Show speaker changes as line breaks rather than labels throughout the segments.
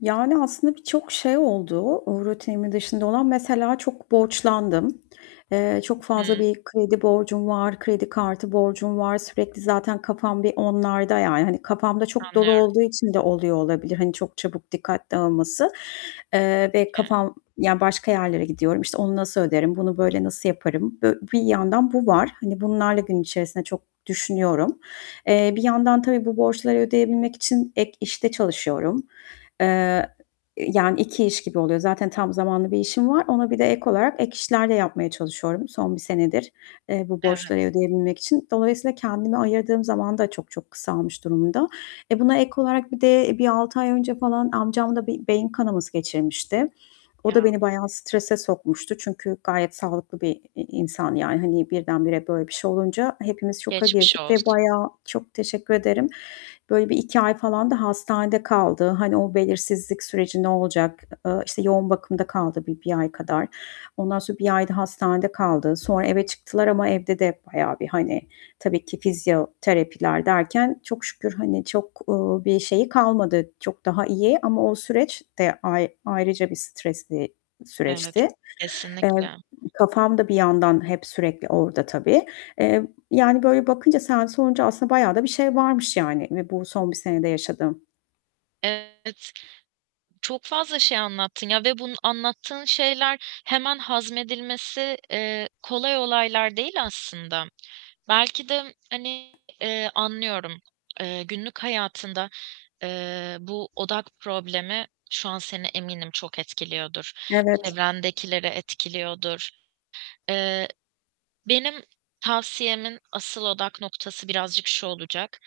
Yani, aslında birçok şey oldu rutinimin dışında olan. Mesela çok borçlandım. Eee, çok
I
fazla
hı.
bir kredi borcum var, kredi kartı borcum var. Sürekli zaten kafam bir onlarda. Yani hani, kafam da çok dolu
Anlıyorum.
olduğu için de oluyor olabilir, hani, çok çabuk dikkat dağılması, eee,
Tabii
ve
ki.
kafam ya, başka yerlere gidiyorum. İşte, onu nasıl öderim, bunu böyle nasıl yaparım. Bi bir yandan bu var. Hani, bunlarla gün içerisinde çok düşünüyorum. Eee, bir yandan tabii bu borçları ödeyebilmek için ek işte çalışıyorum, eee, yani 2 iş gibi oluyor. Zaten tam zamanlı bir işim var. Ona birde ek olarak ek işler de yapmaya çalışıyorum, son 1 senedir, eee, bu borçları
Evet.
ödeyebilmek için. Dolayısıyla kendime ayırdığım zaman da çok çok kısalmış durumda. E, buna ek olarak bir de bir 6 ay önce falan amcam da bir beyin kanaması geçirmişti. O
Ya!
da beni bayağı strese sokmuştu. Çünkü gayet sağlıklı bir i insan yani, hani, birdenbire böyle bir şey olunca hepimiz şoka
Geçmiş
girdik ve
olsun.
bayağı Çok teşekkür ederim. Böyle bir 2 ay falan da hastanede kaldı. Hani, o belirsizlik süreci ne olacak? E eee, işte, yoğun bakımda kaldı bir bir ay kadar. Ondan sonra 1 ayda hastanede kaldı. Sonra eve çıktılar ama evde de bayağı bir, hani, tabii ki fizyoterapiler derken çok şükür hani, çok, ııı, bir şeyi kalmadı. Çok daha iyi ama o süreç de ay ayrıca bir stresli
Evet,
süreçti. Eee,
kesinlikle.
kafam da bir yandan hep sürekli orda tabii, eee, yani, böyle bakınca sen sorunca aslında bayağı da bir şey varmış yani ve bu son 1 senede yaşadığım.
Evet. Çok fazla şey anlattın ya ve bunun anlattığın şeyler hemen hazmedilmesi, eee, kolay olaylar değil aslında. Belki de, hani, eee, anlıyorum. Eee, günlük hayatında, eee, bu odak problemi şu an seni eminim çok etkiliyordur.
Evet.
Çevrendekileri etkiliyordur. Eee, benim tavsiyemin asıl odak noktası birazcık şu olacak: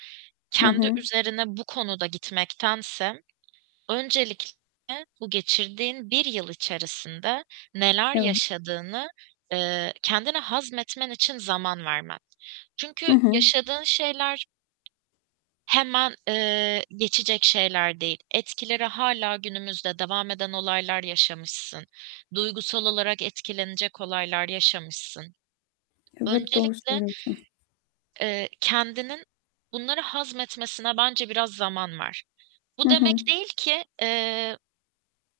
Hı
Kendi
hı.
üzerine bu konuda gitmektense öncelikle bu geçirdiğin 1 yıl içerisinde neler
Yam
yaşadığını, eee, kendine hazmetmen için zaman vermen.
Hı
Çünkü
hı.
yaşadığın şeyler hemen, eee, geçecek şeyler değil. Etkileri hâlâ günümüzde devam eden olaylar yaşamışsın. Duygusal olarak etkilenecek olaylar yaşamışsın.
Evet, doğru
Öncelikle
söylüyorsun.
eee, kendinin bunları hazmetmesine bence biraz zaman ver.
Hı
Bu
hı.
demek değil ki, eee,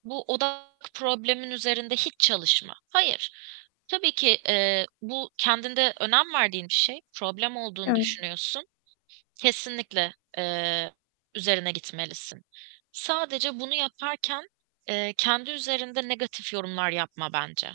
bu odak problemin üzerinde hiç çalışma. Hayır, tabii ki, eee, bu kendinde önem verdiğin bir şey, problem olduğunu
Evet.
düşünüyorsun. Kesinlikle, eee, üzerine gitmelisin. Sadece bunu yaparken, eee, kendi üzerinde negatif yorumlar yapma bence.